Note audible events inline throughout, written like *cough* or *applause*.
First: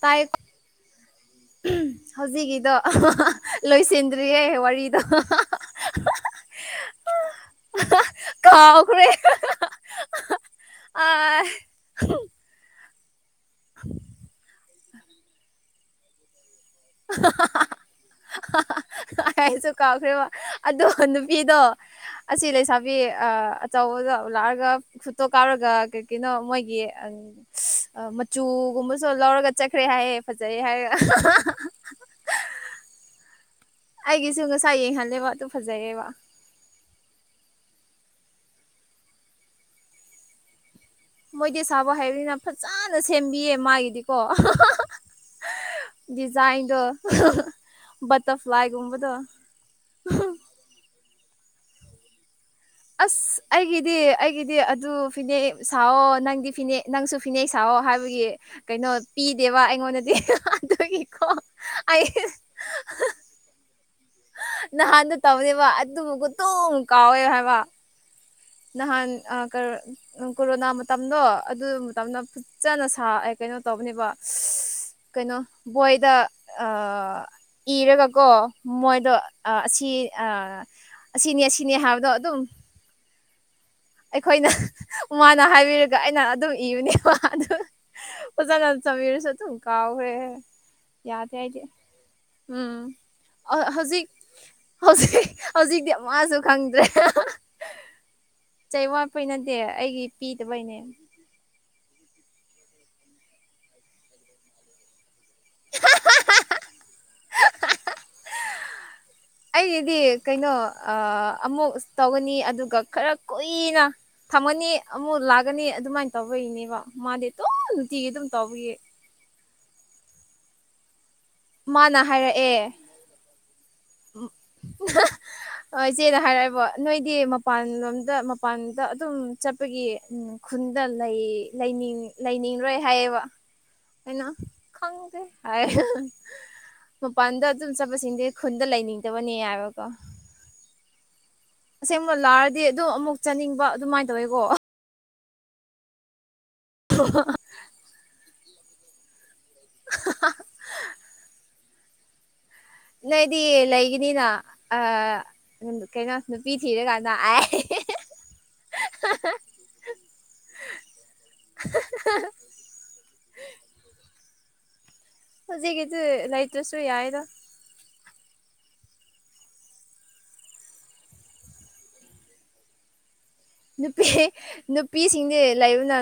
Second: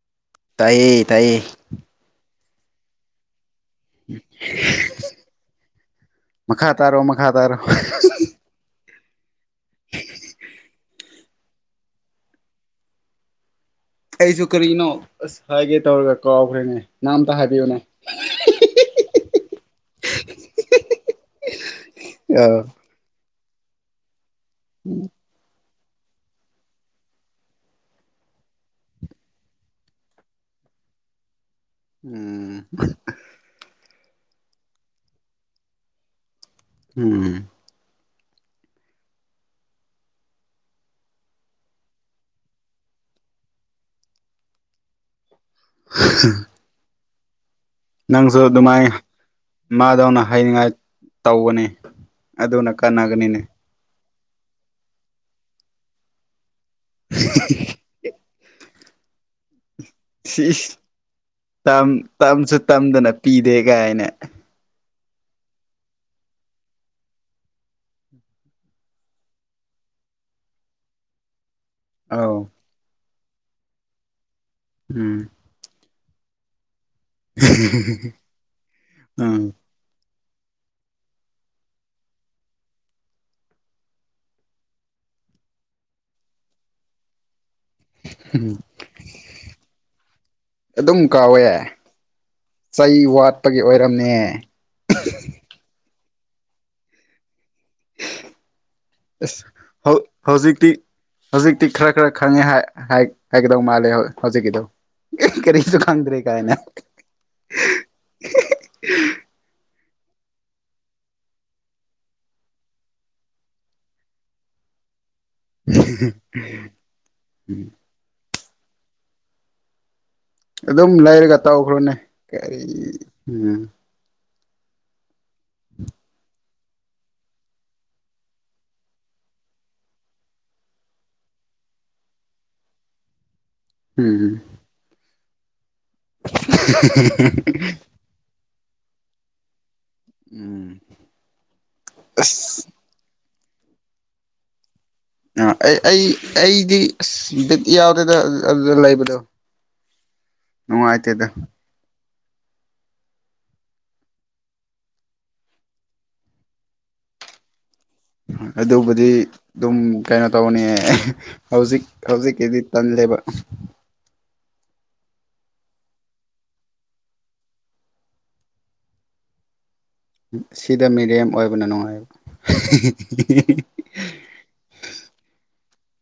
ꯇꯥꯏ ꯇꯥꯏ ꯇꯥꯏ ꯍꯧꯖꯤꯛꯀꯤꯗꯣ ꯂꯣꯏꯁꯤꯟꯗ꯭ꯔꯤꯌꯦ ꯋꯥꯔꯤꯗꯣ ꯃꯈꯥ ꯇꯥꯔꯣ ꯃꯈꯥ ꯇꯥꯔꯣ ꯀꯥꯎꯈ꯭ꯔꯦ ꯑꯏ *unintelligible* ꯑꯩꯁꯨ ꯀꯔꯤꯅꯣ ꯑꯁ ꯍꯥꯏꯒꯦ ꯇꯧꯔꯒ ꯀꯥꯎꯈ꯭ꯔꯦꯅꯦ ꯅꯪ ꯑꯝꯇ ꯍꯥꯏꯕꯤꯌꯨꯅꯦ ꯑꯥꯏꯁꯨ ꯀꯥꯎꯈ꯭ꯔꯦꯕ ꯑꯗꯣ ꯅꯨꯄꯤꯗꯣ ꯑ ꯑꯁꯤ ꯂꯩꯁꯥꯕꯤ ꯑ ꯑꯆꯧꯕꯗ ꯂꯥꯛꯑꯒ ꯈꯨꯠꯇꯣꯛ ꯀꯥꯎꯔꯒ ꯀꯩ ꯀꯅꯣ ꯃꯣꯏꯒꯤ ꯃꯆꯨꯒꯨꯝꯕꯁꯨ ꯂꯧꯔꯒ ꯆꯠꯈ꯭ꯔꯦ ꯍꯥꯏꯌꯦ ꯐꯖꯩ ꯍꯥꯏꯔꯒ ꯎꯝ ꯑꯩꯒꯤꯁꯨ ꯉꯁꯥꯏ ꯌꯦꯡꯍꯜꯂꯦꯕ ꯑꯗꯨ ꯐꯖꯩꯌꯦꯕ ꯎꯝ ꯃꯣꯏꯗꯤ ꯁꯥꯕ ꯍꯥꯏꯕꯅꯤꯅ ꯐꯖꯅ ꯁꯦꯝꯕꯤꯌꯦ ꯃꯥꯒꯤꯗꯤꯀꯣ ꯗꯤꯖꯥꯏꯟꯗꯣ ꯅꯪꯁꯨ ꯑꯗꯨꯃꯥꯏꯅ ꯕꯇꯔꯐ꯭ꯂꯥꯏꯒꯨꯝꯕꯗꯣ ꯃꯥꯗꯧꯅ ꯍꯥꯏꯅꯤꯡꯉꯥꯏ ꯇꯧꯕꯅꯤ ꯑꯗꯨꯅ ꯑꯁ ꯀꯥꯟꯅꯒꯅꯤꯅꯦ ꯑꯩꯒꯤꯗꯤ ꯑꯩꯒꯤꯗꯤ ꯑꯗꯨ ꯐꯤꯅꯦ ꯁꯥꯑꯣ ꯅꯪꯗꯤ ꯐꯤꯅ ꯅꯪꯁꯨ ꯐꯤꯅꯦꯛ ꯁꯥꯑꯣ ꯍꯥꯏꯕꯒꯤ ꯀꯩꯅꯣ ꯄꯤꯗꯦꯕ ꯑꯩꯉꯣꯟꯗ ꯁꯤ ꯇꯝꯁꯨ ꯇꯝꯗꯅ ꯄꯤꯗꯦ ꯀꯥꯏꯅ ꯅꯍꯥꯟꯗ ꯇꯧꯅꯦꯕ ꯑꯗꯨꯕꯨꯀꯇꯣꯡ ꯀꯥꯎꯋꯦꯕ ꯍꯥꯏꯕ ꯅꯍꯥꯟ ꯀꯣꯔꯣꯅꯥ ꯃꯇꯝꯗꯣ ꯑꯗꯨ ꯃꯇꯝꯗ ꯑꯧ ꯐꯖꯅ ꯁꯥ ꯑꯦ ꯀꯩꯅꯣ ꯇꯧꯕꯅꯦꯕ ꯎꯝ ꯀꯩꯅꯣ ꯕꯣꯏꯗ ꯏꯔꯒ ꯀꯣ ꯃꯣꯏꯗꯣ ꯎꯝ ꯑꯁꯤ ꯁꯤ ꯑꯁꯤꯅꯤ ꯁꯤꯅꯤ ꯍꯥꯏꯕꯗꯣ ꯑꯗꯨꯝ ꯑꯩꯈꯣꯏꯅ ꯃꯥꯅ ꯍꯥꯏꯕꯤꯔꯒ ꯑꯩꯅ ꯑꯗꯨꯝ ꯏꯕꯅꯦꯕ ꯑꯗꯨ ꯑꯣꯖꯥꯅ ꯆꯃꯤꯔꯁꯨ ꯑꯗꯨꯨ ꯀꯥꯎ ꯑꯗꯨꯝ ꯀꯥꯎꯋꯦ ꯌꯗꯦꯏꯩꯗꯤꯦ ꯎꯝ ꯆꯩ ꯋꯥꯠꯄꯒꯤ ꯍꯧꯖꯤꯛ ꯑꯣꯏꯔꯝꯅꯦ ꯍꯧꯖꯤꯛ ꯍꯧꯖꯤꯛꯇꯤ ꯃꯥꯁꯨ ꯈꯪꯗ꯭ꯔꯦ ꯆꯩ ꯋꯥꯠꯄꯩ ꯑꯁ ꯅꯠꯇꯦ ꯑꯩꯒꯤ ꯍꯧ-ꯍꯧꯖꯤꯛꯇꯤ ꯄꯤꯗꯕꯩꯅꯦ ꯍꯧꯖꯤꯛꯇꯤ ꯈꯔ ꯈꯔ ꯈꯪꯉꯦ ꯍꯥꯏꯒꯗꯧ ꯃꯥꯜꯂꯦ ꯍꯧꯖꯤꯛꯀꯤꯗꯣ ꯑꯦ ꯀꯔꯤꯁꯨ ꯈꯥꯟꯗ꯭ꯔꯦ ꯀꯥꯏꯅꯦ *unintelligible* *unintelligible* ꯑꯩꯒꯤꯗꯤ ꯀꯩꯅꯣ ꯑꯃꯨꯛ ꯇꯧꯒꯅꯤ ꯑꯗꯨꯒ ꯈꯔ ꯀꯨꯏꯅ ꯊꯝꯃꯅꯤ ꯑꯃꯨꯛ ꯂꯥꯛꯒꯅꯤ ꯑꯗꯨꯃꯥꯏꯅ ꯇꯧꯕꯒꯤꯅꯦꯕ ꯃꯥꯗꯤ ꯇꯣꯏ ꯅꯨꯡꯇꯤꯒꯤ ꯑꯗꯨꯝ ꯇꯧꯕꯌꯦ ꯑꯗꯨꯝ ꯂꯩꯔꯒ ꯇꯧꯈ꯭ꯔꯣꯅꯦ ꯃꯥꯅ ꯀꯔꯤ ꯎꯝ ꯎꯝ ꯏꯆꯦꯅ ꯍꯥꯏꯔꯛꯑꯦꯕꯣ ꯅꯣꯏꯗꯤ ꯃꯄꯥꯟꯂꯣꯝꯗ ꯃꯄꯥꯟꯗ ꯑꯗꯨꯝ ꯆꯠꯄꯒꯤ ꯎꯝ ꯈꯨꯟꯗ ꯂꯩ ꯂꯩꯅꯪ ꯂꯩꯅꯤꯡꯔꯣꯏ ꯍꯥꯏꯌꯦꯕ ꯎꯝ ꯏꯩꯅ ꯈꯪꯗꯦ ꯍꯥꯏ ꯃꯄꯥꯟꯗ ꯑꯗꯨꯝ ꯆꯠꯄꯁꯤꯡꯗꯤ ꯈꯨꯟꯗ ꯂꯩꯅꯤꯡꯗꯕꯅꯦ ꯍꯥꯏꯕꯀꯣ ꯎꯝ ꯑꯁꯦꯡꯕ ꯂꯥꯛꯔꯗꯤ ꯑꯁ ꯑꯗꯨꯝ ꯑꯃꯨꯛ ꯆꯥꯅꯤꯡꯕ ꯑꯗꯨꯃꯥꯏꯅ ꯇꯧꯋꯦꯀꯣ ꯑ ꯑꯩ-ꯑꯩ-ꯑꯩꯗꯤ ꯑꯁ ꯕꯤꯠ ꯌꯥꯎꯗꯦꯗ ꯑꯗꯨ ꯂꯩꯕꯗꯣ ꯅꯨꯡꯉꯥꯏꯇꯦꯗ ꯅꯣꯏꯗꯤ ꯂꯩꯒꯤꯅꯤꯅ ꯀꯩꯅꯣ ꯅꯨꯄꯤ ꯊꯤꯔꯀꯥꯟꯗ ꯑꯗꯨꯕꯨꯗꯤ ꯑꯗꯨꯝ ꯀꯩꯅꯣ ꯇꯧꯅꯤ ꯍꯧꯖꯤꯛ ꯍꯧꯖꯤꯛꯀꯤꯗꯤ ꯇꯜꯂꯦꯕ ꯍꯧꯖꯤꯛꯀꯤꯗꯤ ꯂꯩꯇ꯭ꯔꯁꯨ ꯌꯥꯏꯔ ꯁꯤꯗ ꯃꯤꯔꯦꯝ ꯑꯣꯏꯕꯅ ꯅꯨꯡꯉꯥꯏꯕ ꯅꯨꯄꯤ ꯅꯨꯄꯤꯁꯤꯡꯗꯤ ꯂꯩꯕꯅ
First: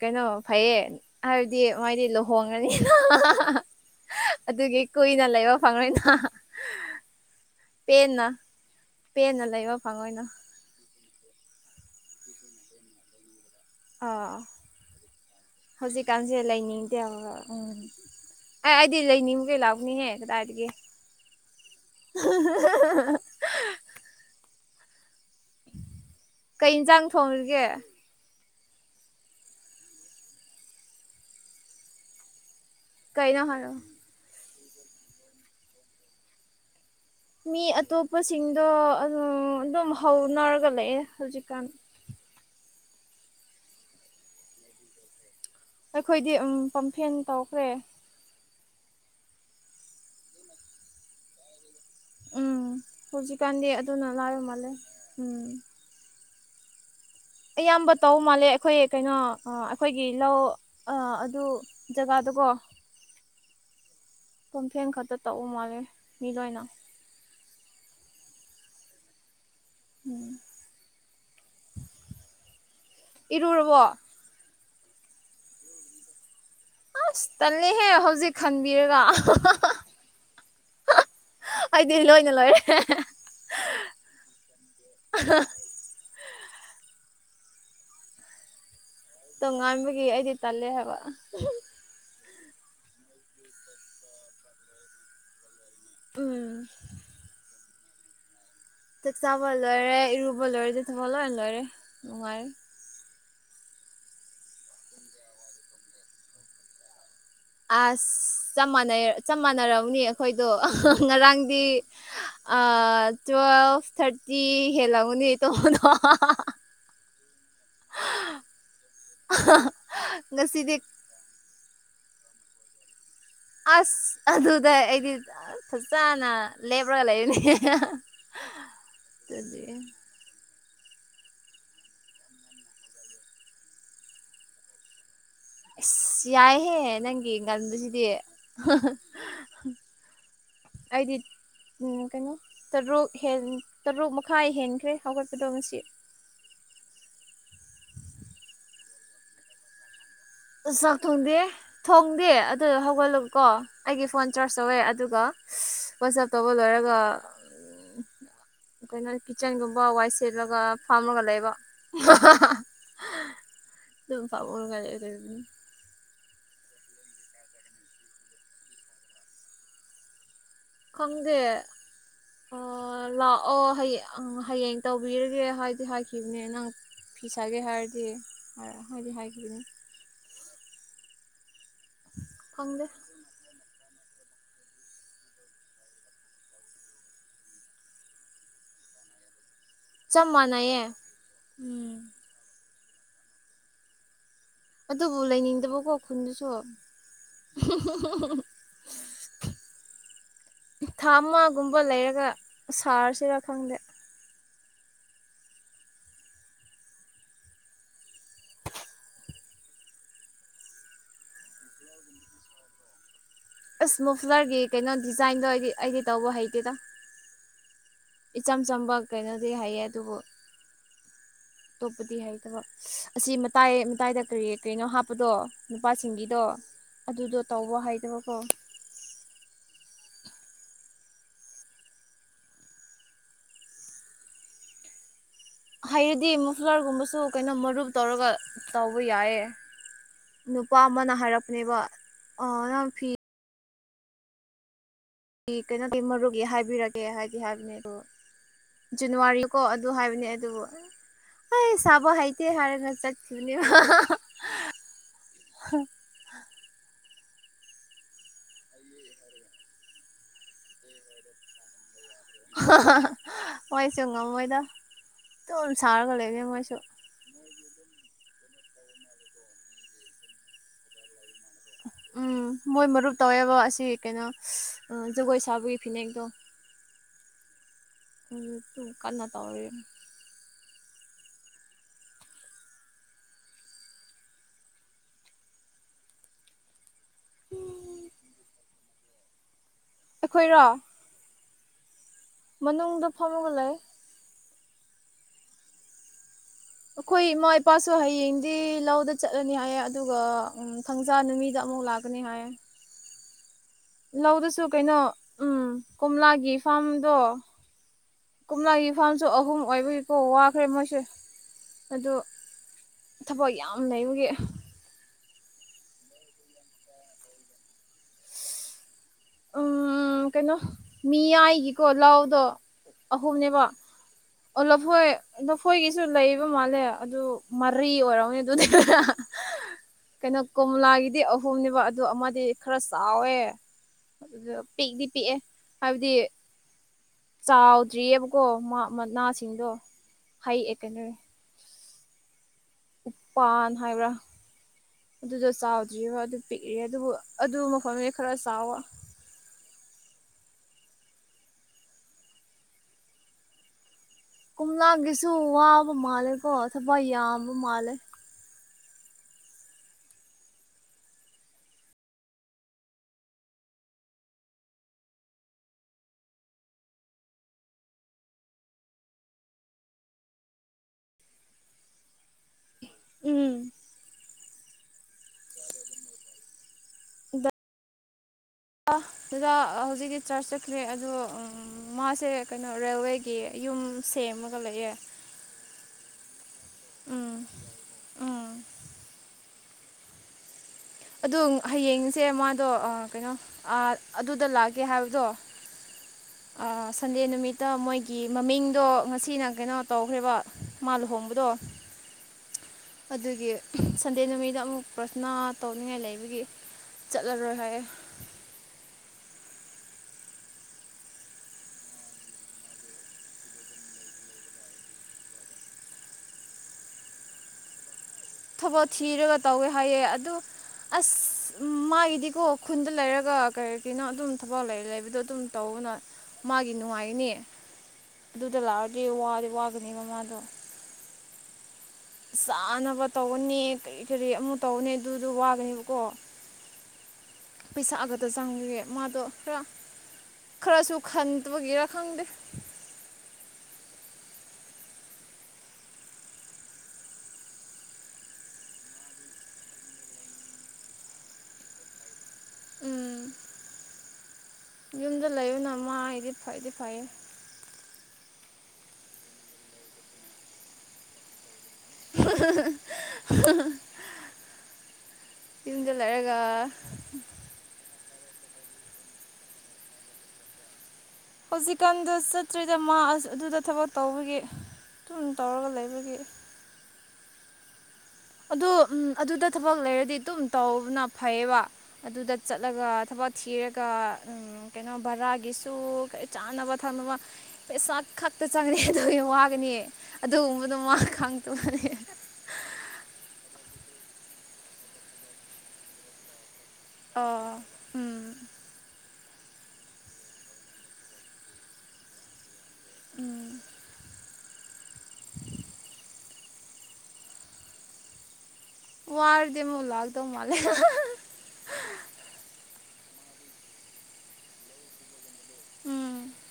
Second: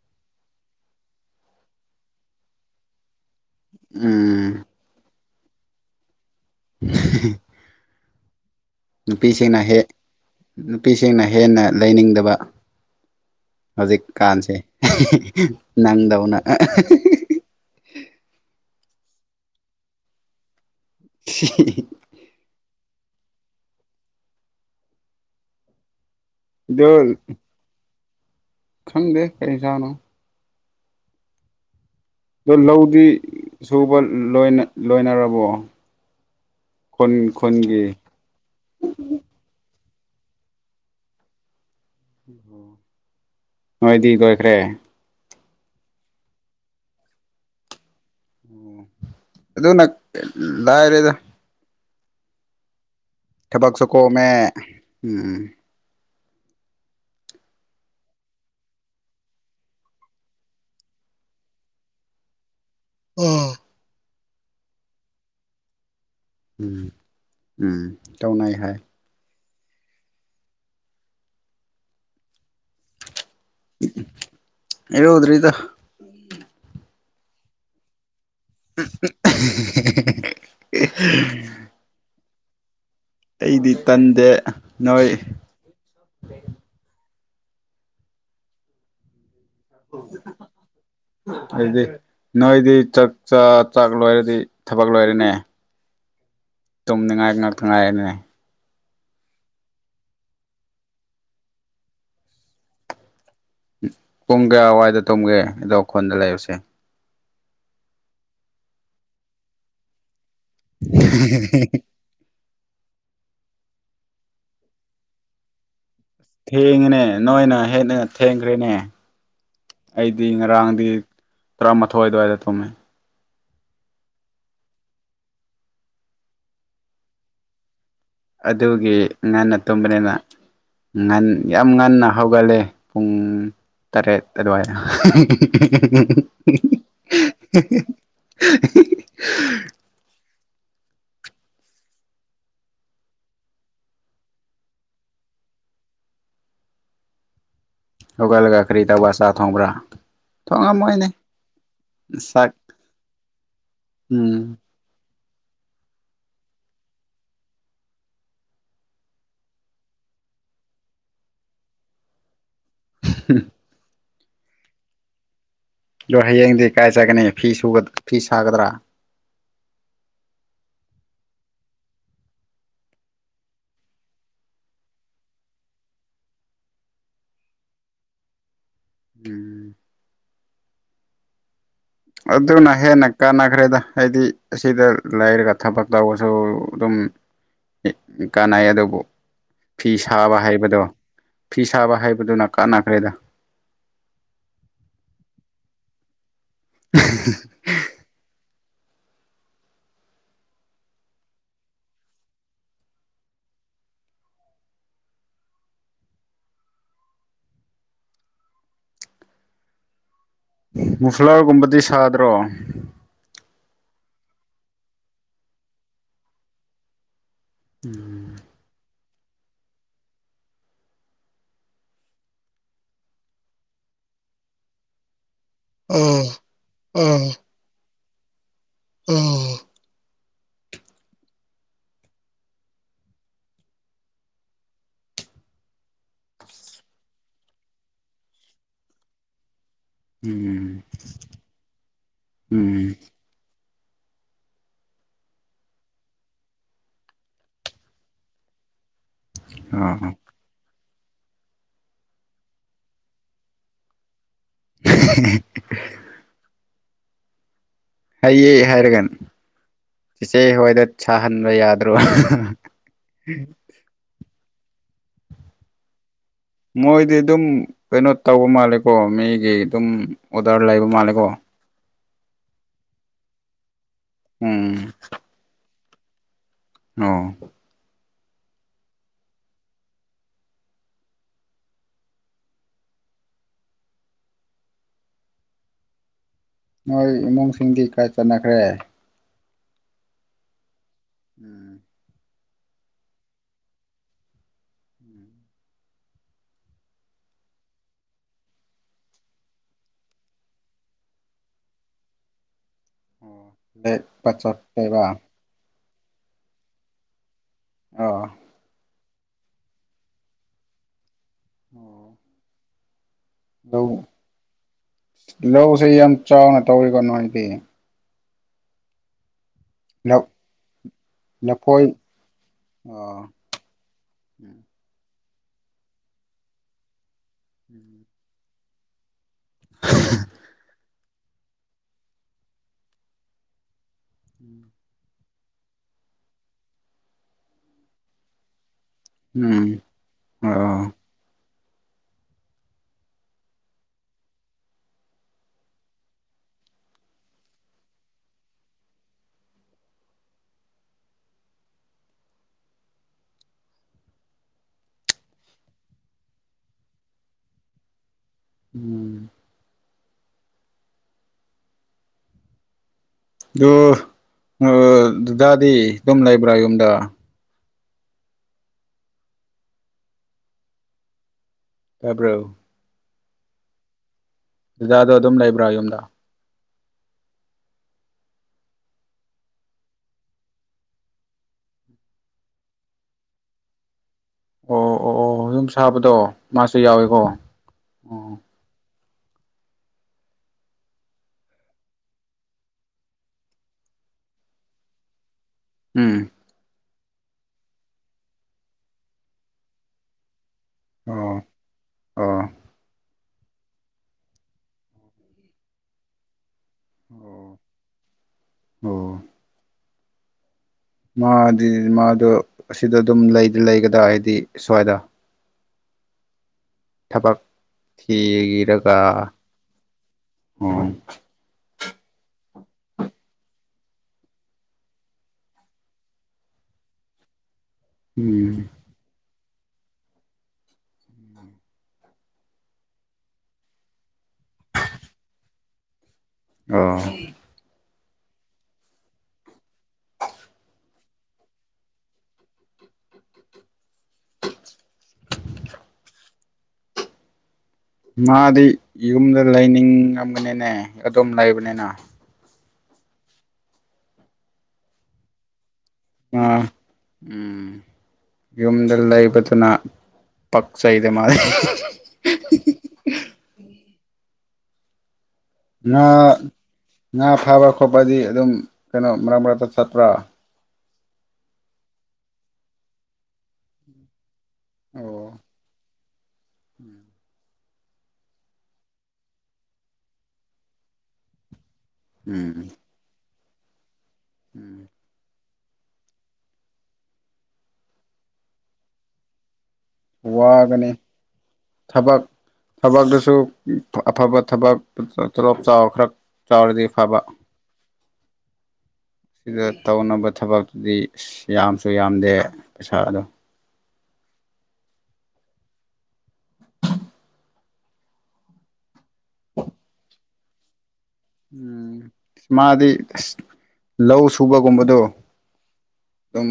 ꯀꯩꯅꯣ ꯐꯩꯌꯦ ꯍꯥꯏꯕꯗꯤ ꯃꯥꯏꯗꯤ ꯂꯨꯍꯣꯡꯉꯅꯤꯅ ꯎꯝ ꯑꯗꯨꯒꯤ ꯀꯨꯏꯅ ꯂꯩꯕ ꯐꯪꯉꯣꯏꯅ *unintelligible* *unintelligible* ꯄꯦꯟꯅ ꯅꯨꯄꯤꯁꯤꯡꯅ ꯂꯩꯕ ꯍꯦꯛ ꯐꯪꯉꯣꯏꯅ ꯅꯨꯄꯤꯁꯤꯡꯅ ꯍꯦꯟꯅ ꯂꯩꯅꯤꯡꯗꯕ ꯑꯥ ꯍꯧꯖꯤꯛꯀꯥꯟꯁꯦ ꯍꯧꯖꯤꯛꯀꯥꯟꯁꯦ ꯅꯪꯗꯧꯅ *unintelligible* ꯑꯦ ꯑꯩꯗꯤ ꯂꯩꯅꯤꯡꯃ ꯀꯩ ꯂꯥꯛꯅꯤꯅꯦ ꯀꯗꯥꯏꯗꯒꯤ *unintelligible* *unintelligible* ꯀꯩ ꯑꯗꯣ ꯏꯟꯁꯥꯡ ꯊꯣꯡꯉꯒꯦ ꯈꯪꯗꯦ ꯀꯩ ꯏꯁꯥꯡꯅꯣ ꯑꯗ ꯂꯧꯗꯤ ꯀꯩꯅꯣ ꯍꯥꯏꯔꯣ ꯁꯨꯕ ꯂꯣꯏꯅꯔꯕꯣ ꯈꯨꯟ ꯃꯤ ꯈꯨꯟꯒꯤ ꯑꯇꯣꯞꯄꯁꯤꯡꯗꯣ ꯑꯗꯨꯝ ꯍꯧꯅꯔꯒ ꯂꯩꯑꯦ ꯍꯧꯖꯤꯛꯀꯥꯟ ꯅꯣꯏꯗꯤ ꯂꯣꯏꯈ꯭ꯔꯦ ꯑꯩꯈꯣꯏꯗꯤ ꯄꯝꯐꯦꯟ ꯇꯧꯈ꯭ꯔꯦ ꯑꯣ ꯑꯗꯨꯅ ꯂꯥꯏꯔꯦꯗ ꯎꯝ ꯍꯧꯖꯤꯛꯀꯥꯟꯗꯤ ꯊꯕꯛꯁꯨ ꯑꯗꯨꯅ ꯀꯣꯝꯃꯦ ꯂꯥꯏꯌꯧ ꯃꯥꯜꯂꯦ ꯎꯝ ꯑꯌꯥꯝꯕ ꯇꯧ ꯃꯥꯜꯂꯦ ꯑꯩꯈꯣꯏ ꯀꯩꯅꯣ ꯑꯩꯈꯣꯏꯒꯤ ꯂꯧ ꯑꯗꯨ ꯖꯒꯥꯗꯨꯀꯣ *unintelligible* ꯈꯣꯟꯊꯦꯟ ꯈꯛꯇ ꯇꯩꯕ ꯃꯥꯜꯂꯦ ꯃꯤ ꯂꯣꯏꯅ ꯎꯝ ꯎꯝ ꯇꯧꯅꯥ ꯍꯥꯏ ꯏꯔꯨꯔꯕꯣ ꯏꯔꯨꯗ꯭ꯔꯤꯗ ꯑꯁ ꯇꯜꯂꯍꯦ ꯍꯧꯖꯤꯛ ꯈꯟꯕꯤꯔꯒ ꯑꯩꯗꯤ ꯂꯣꯏꯅ ꯂꯣꯏꯔꯦ ꯑꯩꯗꯤ ꯇꯟꯗꯦ ꯅꯣꯏ ꯇꯣꯉꯥꯟꯕꯒꯤ ꯑꯩꯗꯤ ꯇꯜꯂꯦ ꯍꯥꯏꯕ ꯑꯗꯨꯗꯤ ꯅꯣꯏꯗꯤ ꯆꯥꯛ ꯆ ꯆꯥꯛ ꯂꯣꯏꯔꯗꯤ ꯊꯕꯛ ꯂꯣꯏꯔꯦꯅꯦ ꯎꯝ ꯇꯨꯝꯅꯤꯡꯉꯥꯏ ꯉꯥꯛꯇ ꯉꯥꯏꯔꯦꯅꯦ ꯆꯥꯛ ꯆꯥꯕ ꯂꯣꯏꯔꯦ ꯏꯔꯨꯕ ꯂꯣꯏꯔꯦꯗꯤ ꯊꯕꯛ ꯂꯣꯏ ꯂꯣꯏꯔꯦ ꯅꯨꯡꯉꯥꯏꯔꯦ ꯄꯨꯡ ꯀꯌꯥꯋꯥꯏꯗ ꯇꯨꯝꯒꯦ ꯑꯗꯣ ꯑꯩꯈꯣꯟꯗ ꯂꯩꯔꯨꯁꯦ ꯑꯁ ꯆꯞ ꯃꯥꯟꯅꯩ ꯆꯞ ꯃꯥꯟꯅꯎꯅꯤ ꯑꯩꯈꯣꯏꯗꯣ ꯉꯔꯥꯡꯗꯤ ꯑ ꯇ꯭ꯋꯦꯜꯐ ꯊꯥꯔꯇꯤ ꯍꯦꯂꯒꯅꯤ ꯇꯨꯝꯕꯗꯣ ꯊꯦꯡꯉꯤꯅꯦ ꯅꯣꯏꯅ ꯍꯦꯟꯅ ꯊꯦꯡꯈ꯭ꯔꯦꯅꯦ ꯑꯩꯗꯤ ꯉꯁꯤꯗꯤ ꯉꯔꯥꯡꯗꯤ ꯇꯔꯥꯃꯥꯊꯣꯏ ꯑꯗꯨꯋꯥꯏꯗ ꯇꯨꯝꯃꯦ ꯑꯁ ꯑꯗꯨꯗ ꯑꯩꯗꯤ ꯐꯖꯥꯅ ꯂꯦꯞꯄꯒ ꯂꯩꯔꯅꯤ ꯑꯗꯨꯒꯤ ꯉꯟꯅꯥ ꯑꯇꯨꯝꯕꯅꯤꯅ ꯉꯟ ꯌꯥꯝ ꯉꯟꯅ ꯍꯧꯒꯠꯂꯦ ꯄꯨꯡ ꯇꯔꯦꯠ ꯑꯗꯨꯋꯥꯏꯗ ꯑꯁ ꯌꯥꯏꯍꯦ ꯅꯪꯒꯤ ꯉꯟꯕꯁꯤꯗꯤ ꯑꯩꯗꯤ ꯀꯩꯅꯣ ꯇꯔꯨꯛ ꯇꯔꯨꯛ ꯃꯈꯥꯏ ꯍꯦꯟꯈ꯭ꯔꯦ ꯍꯧꯒꯠꯄꯗꯣ ꯉꯁꯤ ꯍꯧꯒꯠꯂꯒ ꯀꯔꯤ ꯇꯧꯕ ꯆꯥ ꯊꯣꯡꯕ꯭ꯔꯥ ꯑ ꯆꯥꯛ ꯊꯣꯡꯉꯝꯃꯣꯏꯅꯦ ꯊꯣꯡꯗꯦ ꯊꯣꯡꯗꯦ ꯆꯥꯛ ꯑꯗꯨ ꯍꯧꯒꯠꯂꯒꯀꯣ ꯑꯩꯒꯤ ꯐꯣꯟ ꯎꯝ ꯆꯥꯔꯖ ꯇꯧꯋꯦ ꯑꯗꯨꯒ ꯋꯥꯆꯞ ꯇꯧꯕ ꯂꯣꯏꯔꯒ ꯎ ꯀꯩꯅꯣ ꯀꯤꯠꯆꯟꯒꯨꯝꯕ ꯋꯥꯏ ꯁꯦꯠꯂꯒ ꯐꯥꯝꯃꯒ ꯂꯩꯕ ꯑꯗꯨ ꯐꯝꯃꯒ *unintelligible* ꯑꯗꯣ ꯍꯌꯦꯡꯗꯤ ꯀꯥꯏ ꯆꯠꯒꯅꯤ ꯐꯤ ꯁꯨꯒ ꯐꯤ ꯁꯥꯒꯗ꯭ꯔꯥ ꯈꯪꯗꯦ ꯑ ꯂꯥꯛꯑꯣ ꯍꯌꯦꯡ ꯇꯧꯕꯤꯔꯒꯦ ꯍꯥꯏꯗꯤ ꯍꯥꯏꯈꯤꯕꯅꯦ ꯅꯪ ꯐꯤꯁꯥꯒꯦ ꯍꯥꯏꯔꯗꯤ ꯍꯣꯏꯗꯤ ꯍꯥꯏꯈꯤꯕꯅꯦ ꯎꯝ ꯑꯗꯨꯅ ꯈꯪꯗꯦ ꯍꯦꯟꯅ ꯀꯥꯟꯅꯈ꯭ꯔꯦꯗ ꯍꯥꯏꯗꯤ ꯑꯁꯤꯗ ꯂꯩꯔꯒ ꯊꯕꯛ ꯇꯧꯕꯁꯨ ꯑꯗꯨꯝ ꯀꯥꯟꯅꯩ ꯑꯗꯨꯕꯨ ꯐꯤ ꯆꯞ ꯁꯥꯕ ꯍꯩꯕꯗꯣ ꯃꯥꯟꯅꯩꯌꯦ ꯐꯤ ꯎꯝ ꯁꯥꯕ ꯍꯩꯕꯗꯨꯅ ꯀꯥꯟꯅꯈ꯭ꯔꯦꯗ ꯑꯗꯨꯕꯨ ꯂꯩꯅꯤꯡꯗꯕꯀꯣ ꯈꯨꯟꯗꯁꯨ *unintelligible* *unintelligible* ꯊꯥ ꯑꯃꯒꯨꯝꯕ ꯂꯩꯔꯒ ꯁꯥꯔꯁꯤꯔꯥ ꯈꯪꯗꯦ *inaudible* ꯃꯣꯐ꯭ꯂꯔꯒꯨꯝꯕꯗꯤ ꯁꯥꯗ꯭ꯔꯣ ꯑꯁ ꯃꯣꯐ꯭ꯂꯔꯒꯤ ꯀꯩꯅꯣ ꯗꯤꯖꯥꯏꯟꯗꯣ ꯑꯩꯗꯤ ꯑꯩꯗꯤ ꯇꯧꯕ ꯍꯩꯇꯦꯗ ꯏꯆꯝ ꯆꯝꯕ ꯀꯩꯅꯣꯗꯤ ꯍꯥꯏꯌꯦ ꯑꯗꯨꯕꯨ ꯑꯇꯣꯞꯄꯗꯤ ꯍꯩꯇꯕ ꯑꯁꯤ ꯃꯇꯥꯏ ꯃꯇꯥꯏꯗ ꯀꯔꯤ ꯀꯩꯅꯣ ꯍꯥꯞꯄꯗꯣ ꯑꯥ ꯅꯨꯄꯥꯁꯤꯡꯒꯤꯗꯣ ꯑꯗꯨꯗꯣ ꯇꯧꯕ ꯍꯥꯏꯗꯕꯀꯣ ꯑ ꯍꯩꯔꯗꯤ ꯃꯣꯐ꯭ꯂꯔꯒꯨꯝꯕꯁꯨ ꯀꯩꯅꯣ ꯃꯔꯨꯞ ꯇꯧꯔꯒ ꯇꯧꯕ ꯌꯥꯏꯌꯦ ꯅꯨꯄꯥ ꯎꯝ ꯑꯃꯅ ꯍꯥꯏꯔꯛꯄꯅꯦꯕ ꯑ ꯎꯝ ꯅꯪ ꯐꯤ ꯀꯩꯅꯣꯒꯤ ꯃꯔꯨꯒꯤ ꯍꯥꯏꯕꯤꯔꯒꯦ ꯍꯥꯏꯗꯤ ꯍꯥꯏꯕꯅꯦ ꯑꯗꯣ ꯖꯟꯋꯥꯔꯤ ꯀꯣ ꯑꯗꯨ ꯑ ꯍꯥꯏꯕꯅꯦ ꯑꯗꯨꯕꯨ ꯑꯩ ꯁꯥꯕ ꯍꯥꯏꯩꯇꯦ ꯍꯥꯏꯔꯒ ꯆꯠꯈꯤꯕꯅꯦ *unintelligible* *unintelligible* ꯍ ꯍꯩꯌꯦ ꯍꯥꯏꯔꯒꯟ ꯆꯦꯆꯦ ꯍꯣꯏꯗ ꯁꯥꯍꯟꯕ ꯌꯥꯗ꯭ꯔꯣ ꯃꯣꯏꯁꯨ ꯉꯝꯃꯣꯏꯗ ꯑꯗꯨꯨꯝ ꯁꯥꯔꯒ ꯂꯩꯒꯦ ꯃꯣꯏꯁꯨ ꯃꯣꯏꯗꯤ ꯑꯗꯨꯝ ꯀꯩꯅꯣ ꯇꯧꯕ ꯃꯥꯜꯂꯦꯀꯣ ꯃꯤꯒꯤ ꯑꯗꯨꯝ ꯑꯣꯗꯔ ꯂꯩꯕ ꯃꯥꯜꯂꯦꯀꯣ ꯎꯝ ꯃꯣꯏ ꯃꯔꯨꯞ ꯇꯧꯋꯦꯕ ꯑꯁꯤ ꯀꯩꯅꯣ ꯎꯝ ꯖꯒꯣꯏ ꯁꯥꯕꯒꯤ ꯐꯤꯅꯦꯛꯇꯣ ꯑꯣ ꯎꯝ ꯀꯟꯅ ꯇꯧꯔꯤ ꯅꯣꯏ ꯏꯃꯨꯡꯁꯤꯡꯗꯤ ꯀꯥꯏ ꯆꯠꯅꯈ꯭ꯔꯦ ꯑꯩꯈꯣꯏꯔꯣ ꯎꯝ ꯃꯅꯨꯡꯗ ꯐꯝꯃꯒ ꯂꯩ ꯑꯩꯈꯣꯏ ꯏꯃꯥ ꯏꯄꯥꯁꯨ ꯍꯌꯦꯡꯗꯤ ꯂꯧꯗ ꯆꯠꯂꯅꯤ ꯍꯥꯏꯌꯦ ꯑꯗꯨꯒ ꯎꯝ ꯊꯪꯖꯥ ꯅꯨꯃꯤꯗ ꯑꯃꯨꯛ ꯂꯥꯛꯀꯅꯤ ꯍꯥꯏꯌꯦ ꯑꯣ ꯂꯦꯛꯄ ꯂꯧꯗꯨꯁꯨ ꯀꯩꯅꯣ ꯆꯠꯇꯣꯏꯕ ꯎꯝ ꯀꯣꯝꯂꯥꯒꯤ ꯐꯥꯔꯝꯗꯣ ꯑꯣ ꯀꯣꯝꯂꯥꯒꯤ ꯐꯥꯔꯝꯁꯨ ꯑꯍꯨꯝ ꯑꯣꯏꯕꯒꯤꯀꯣ ꯋꯥꯈ꯭ꯔꯦ ꯃꯣꯏꯁꯦ ꯑꯗꯨ ꯊꯕꯛ ꯌꯥꯝ ꯂꯩꯕꯒꯤ ꯂꯧꯁ‌ꯦ ꯌꯥꯝ ꯆꯥꯎꯅ ꯇꯧꯔ‌ꯦꯀꯣ ꯅ‌ꫭꯉꯥꯏꯗꯤ *unintelligible* ꯎꯝ ꯀꯩꯅꯣ ꯂꯐꯣꯏ ꯃꯤꯌꯥꯏꯒꯤꯀꯣ ꯂꯧꯎꯗꯣ ꯑꯣ ꯑꯍꯨꯝꯅꯦꯕꯥ ꯎꯝ ꯑꯣ ꯂꯐꯣꯏ ꯂꯐꯣꯏꯒꯤꯁꯨ ꯂꯩꯕ ꯃꯥꯜꯂꯦ ꯑꯗꯨ ꯃꯔꯤ ꯑꯣꯏꯔꯝꯅꯤ ꯑꯗꯨꯗꯤ ꯀꯩꯅꯣ ꯀꯣꯝꯂꯥꯒꯤꯗꯤ ꯑꯍꯨꯝꯅꯦꯕ ꯑꯗꯨ ꯑꯃꯗꯤ ꯈꯔ ꯆꯥꯎꯋꯦ ꯑꯗꯨꯗ ꯄꯤꯛꯗꯤ ꯄꯤꯛꯑꯦ ꯍꯥꯏꯕꯗꯤ ꯆꯥꯎꯗ꯭ꯔꯤꯑꯕꯀꯣ ꯃꯅꯥꯁꯤꯡꯗꯣ ꯍꯩ ꯑꯦ ꯑꯣ ꯎꯄꯥꯟ ꯍꯥꯏꯕ꯭ꯔꯥ ꯑꯗꯨꯗ‌ꫭ ꯆꯥꯎꯗ꯭ꯔꯤꯕ ꯑꯗꯨ ꯄꯤꯛꯏꯌ‌ꯦ ꯑꯗꯨꯕꯨ ꯑꯗꯨ ꯃꯐꯝꯁ ꯈꯔ ꯆꯥꯎꯕ ꯀꯣꯝꯂꯥꯡꯒꯤꯁꯨ ꯋꯥꯕ ꯃꯥꯜꯂꯦꯀꯣ ꯊꯕꯛ ꯌꯥꯝꯕ ꯃꯥꯜꯂꯦ ꯎꯝ ꯑꯗꯨ ꯗꯥꯗꯤ ꯑꯗꯨꯝ ꯂꯩꯕ꯭ꯔꯥ ꯌꯨꯝꯗ ꯇꯥꯕ꯭ꯔꯣ ꯎꯝ ꯗꯥꯗꯗꯣ ꯑꯗꯨꯝ ꯂꯩꯕ꯭ꯔꯥ ꯌꯨꯝꯗꯥ ꯗꯥꯗ ꯍꯧꯖꯤꯛꯇꯤ ꯆ꯭ꯔꯁ ꯆꯠꯈ꯭ꯔꯦ ꯑꯗꯣ ꯃꯥꯁꯦ ꯀꯩꯅꯣ ꯔꯦꯜꯋꯦꯒꯤ ꯌꯨꯝ ꯁꯦꯃꯒꯥ ꯑꯣ ꯑꯣ ꯑꯣ ꯌꯨꯝ ꯁꯥꯕꯗꯣ ꯃꯥꯁꯨ ꯌꯥꯎꯏꯌ‌ꯦꯀꯣ ꯑꯥ... ꯑꯗꯨ ꯍꯌꯦꯡꯁꯦ ꯃꯗꯣ ꯑ ꯀꯩꯅꯣ ꯑ ꯑꯗꯨꯗ ꯂꯥꯛꯀꯦ ꯍꯥꯏꯕꯗꯣ ꯎꯝ ꯑ ꯁꯟꯗꯦ ꯅꯨꯃꯤꯠꯇ ꯃꯣꯏꯒꯤ ꯃꯃꯤꯡꯗꯣ ꯉꯁꯤꯅ ꯀꯩꯅꯣ ꯇꯧꯈ꯭ꯔꯦꯕꯥ ꯃꯥ ꯑꯣ ꯂꯨꯍꯣꯡꯕꯗꯣ ꯑꯗꯨꯒꯤ ꯁꯟꯗꯦ ꯅꯨꯃꯤꯠꯗ ꯑꯃꯨꯛ ꯄ꯭ꯔꯥꯁꯅꯥ ꯇꯧꯅꯤꯡꯉꯥꯏ ꯂꯩꯕꯒꯤ ꯑꯣ ꯆꯠꯂꯔꯣꯏ ꯍꯥꯏꯌ‌ꯦ ꯑꯣ ꯃꯥꯗꯤ ꯃꯥꯗꯣ ꯑꯁꯤꯗ ꯑꯗꯨꯝ ꯂꯩꯗꯤ ꯂꯩꯒꯗ꯭ꯔꯥ ꯍꯥꯏꯗꯤ ꯁ꯭ꯋꯥꯏꯗ ꯊꯕꯛ *inaudible* ꯊꯕꯛ ꯊꯤꯔꯒ ꯇꯧꯋꯦ ꯍꯥꯏꯌꯦ ꯑꯗꯨ ꯑꯣ ꯑꯁ ꯃꯥꯒꯤꯗꯤꯀꯣ ꯈꯨꯟꯗ ꯂꯩꯔꯒ ꯀꯔꯤꯒꯤꯅꯣ ꯑꯗꯨꯝ ꯊꯕꯛ ꯂꯩ ꯂꯩꯕꯗꯣ ꯑꯗꯨꯝ ꯇꯧꯕꯅꯥ ꯃꯒꯤ ꯅꯨꯡꯉꯥꯏꯅꯤ ꯑꯗꯨꯗ ꯎꯝ ꯂꯥꯛꯑꯗꯤ ꯋꯤꯗꯤ ꯋꯥꯒꯅꯦꯕ ꯃꯥꯗꯣ ꯆꯥꯅꯕ ꯇꯧꯒꯅꯤ ꯀꯔꯤ ꯀꯔꯤ ꯑꯃꯨ ꯇꯧꯅꯤ ꯑꯗꯨꯗꯣ ꯋꯥꯒꯅꯦꯕꯀꯣ ꯑꫭ ꯄꯩꯁꯥꯒꯗꯣ ꯆꯪꯉꯦ ꯃꯗꯣ ꯈꯔ ꯈꯔꯁꯨ ꯈꯟꯇꯨꯒꯤꯔꯥ ꯈꯪꯗꯦ ꯃꯗꯤ ꯌꯨꯝꯗ ꯂꯩꯅꯤꯡꯉꯝꯒꯅꯤꯅꯦ ꯑꯗꯨꯝ ꯂꯩꯕꯅꯤꯅ ꯎꯝ ꯌꯨꯝꯗ ꯂꯩꯕꯅ ꯃꯥꯏꯗꯤ ꯑ ꯐꯩꯗꯤ ꯐꯩꯏꯌꯦ ꯎꯝ ꯌꯨꯝꯗ ꯂꯩꯕꯗꯨꯅ ꯄꯛꯆꯩꯗ ꯃꯗꯤ *unintelligible* ꯉꯥ ꯂꯩꯔꯒ ꯉꯥꯐꯥꯕ ꯈꯣꯠꯄꯗꯤ ꯑꯗꯨꯝ ꯀꯩꯅꯣ ꯃꯔꯛ ꯃꯔꯛꯇ ꯆꯠꯄ꯭ꯔꯥ ꯍꯧꯖꯤꯛꯀꯥꯟꯗ ꯆꯠꯇ꯭ꯔ‌ꯦꯗ ꯃꯥ ꯑꯗꯨꯗ ꯊꯕꯛ ꯇꯧꯕꯒꯤ ꯑꯗꯨꯝ ꯑꯣ ꯇꯧꯔꯒ ꯂꯩꯕꯒꯤ *inaudible* ꯑꯗꯨ ꯎꯝ ꯑꯗꯨꯗ ꯊꯕꯛ ꯂꯩꯔꯗꯤ ꯑꯗꯨꯨꯝ ꯇꯧꯅ ꯐꯩꯌꯦꯕ ꯑꯗꯨꯗ ꯎꯝ ꯆꯠꯂꯒ ꯊꯕꯛ ꯊꯤꯔꯒ ꯎꯝ ꯀꯩꯅꯣ ꯕꯔꯥꯒꯤꯁꯨ ꯆꯥꯅꯕ ꯊꯛꯅꯥꯕ ꯄꯩꯁꯥ ꯈꯛꯇ ꯆꯪꯅꯤ ꯑꯗꯨꯒꯤ ꯋꯥꯒꯅꯤ ꯑꯗꯨꯒꯨꯝꯕꯗꯣ ꯋꯥꯒꯅꯤ ꯃꯥ ꯈꯪꯇ ꯃꯥꯜꯂ‌ꯦ ꯊꯕꯛꯇꯨꯁꯨ ꯑꯐꯕ ꯊꯕꯛ ꯇꯣꯂꯣꯞ ꯆꯥꯎꯕ ꯈꯔ ꯆꯥꯎꯔꯗꯤ ꯐꯕ ꯑꯥꯥ ꯎꯝ ꯁꯤꯗ ꯇꯧꯅꯕ ꯊꯕꯛꯇꯨꯗꯤ ꯑꯁ ꯌꯥꯝꯁꯨ ꯌꯥꯝꯗꯦ ꯄꯩꯁꯥ ꯑꯗꯣ ꯋꯥꯔꯗꯤ ꯑꯃꯨꯛ ꯂꯥꯛꯇꯧ ꯃꯥꯜꯂꯦ ꯍꯍ ꯍꯥ ꯍꯍ ꯎꯝ ꯃꯥꯗꯤ ꯑꯁ ꯂꯧꯁꯨꯕ ꯒꯨꯝꯕꯗꯣ ꯎꯝ ꯑꯗꯨꯝ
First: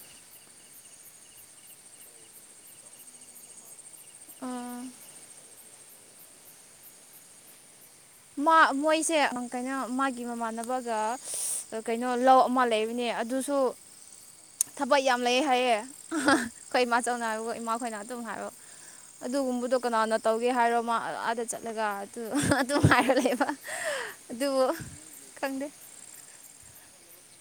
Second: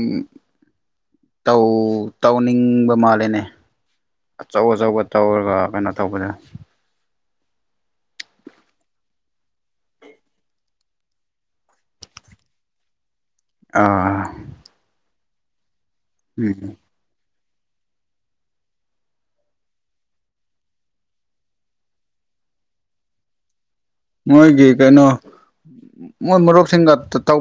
ꯇꯧ ꯇꯧꯅꯤꯡꯕ ꯃꯥꯜꯂꯦꯅꯦ ꯑꯆꯧ ꯎꯝ ꯑꯆꯧꯕ ꯇꯧꯔꯒ ꯀꯩꯅꯣ ꯇꯧꯕꯗ ꯃꯥ ꯃꯣꯏꯁꯦ ꯑꯪ ꯀꯩꯅꯣ ꯃꯥꯒꯤ ꯃꯃꯥꯟꯅꯕꯒ ꯁꯁ ꯑꯥ ꯀꯩꯅꯣ ꯂꯧ ꯑꯃ ꯂꯩꯕꯅꯦ ꯑꯗꯨ ꯁꯨ ꯑꯥ ꯊꯕꯛ ꯌꯥꯝ ꯂꯩ ꯍꯥꯏꯌꯦ ꯑꯍꯥ ꯍꯥ ꯎꯝ ꯑꯩꯈꯣꯏ ꯃꯥ ꯆꯧꯅ ꯍꯥꯏꯕꯒꯣ ꯏꯃꯥ ꯈꯣꯏꯅ ꯑꯗꯨꯝ ꯍꯥꯏꯕ ꯑꯗꯨꯒꯨꯝꯕꯗꯣ ꯀꯅꯥꯅ ꯇꯧꯒꯦ ꯍꯥꯏꯔꯣ ꯃꯥ ꯑꯥꯗ ꯆꯠꯂꯒ ꯑꯗꯨ ꯑꯍ ꯑꯗꯨꯝ ꯍꯥꯏꯔ ꯂꯩꯕ ꯑꯗꯨꯕꯨ ꯃꯣꯏꯒꯤ ꯀꯩꯅꯣ ꯈꯪꯗꯦ ꯃꯣꯏ ꯃꯔꯨꯞꯁꯤꯡꯒ ꯇ ꯇꯧ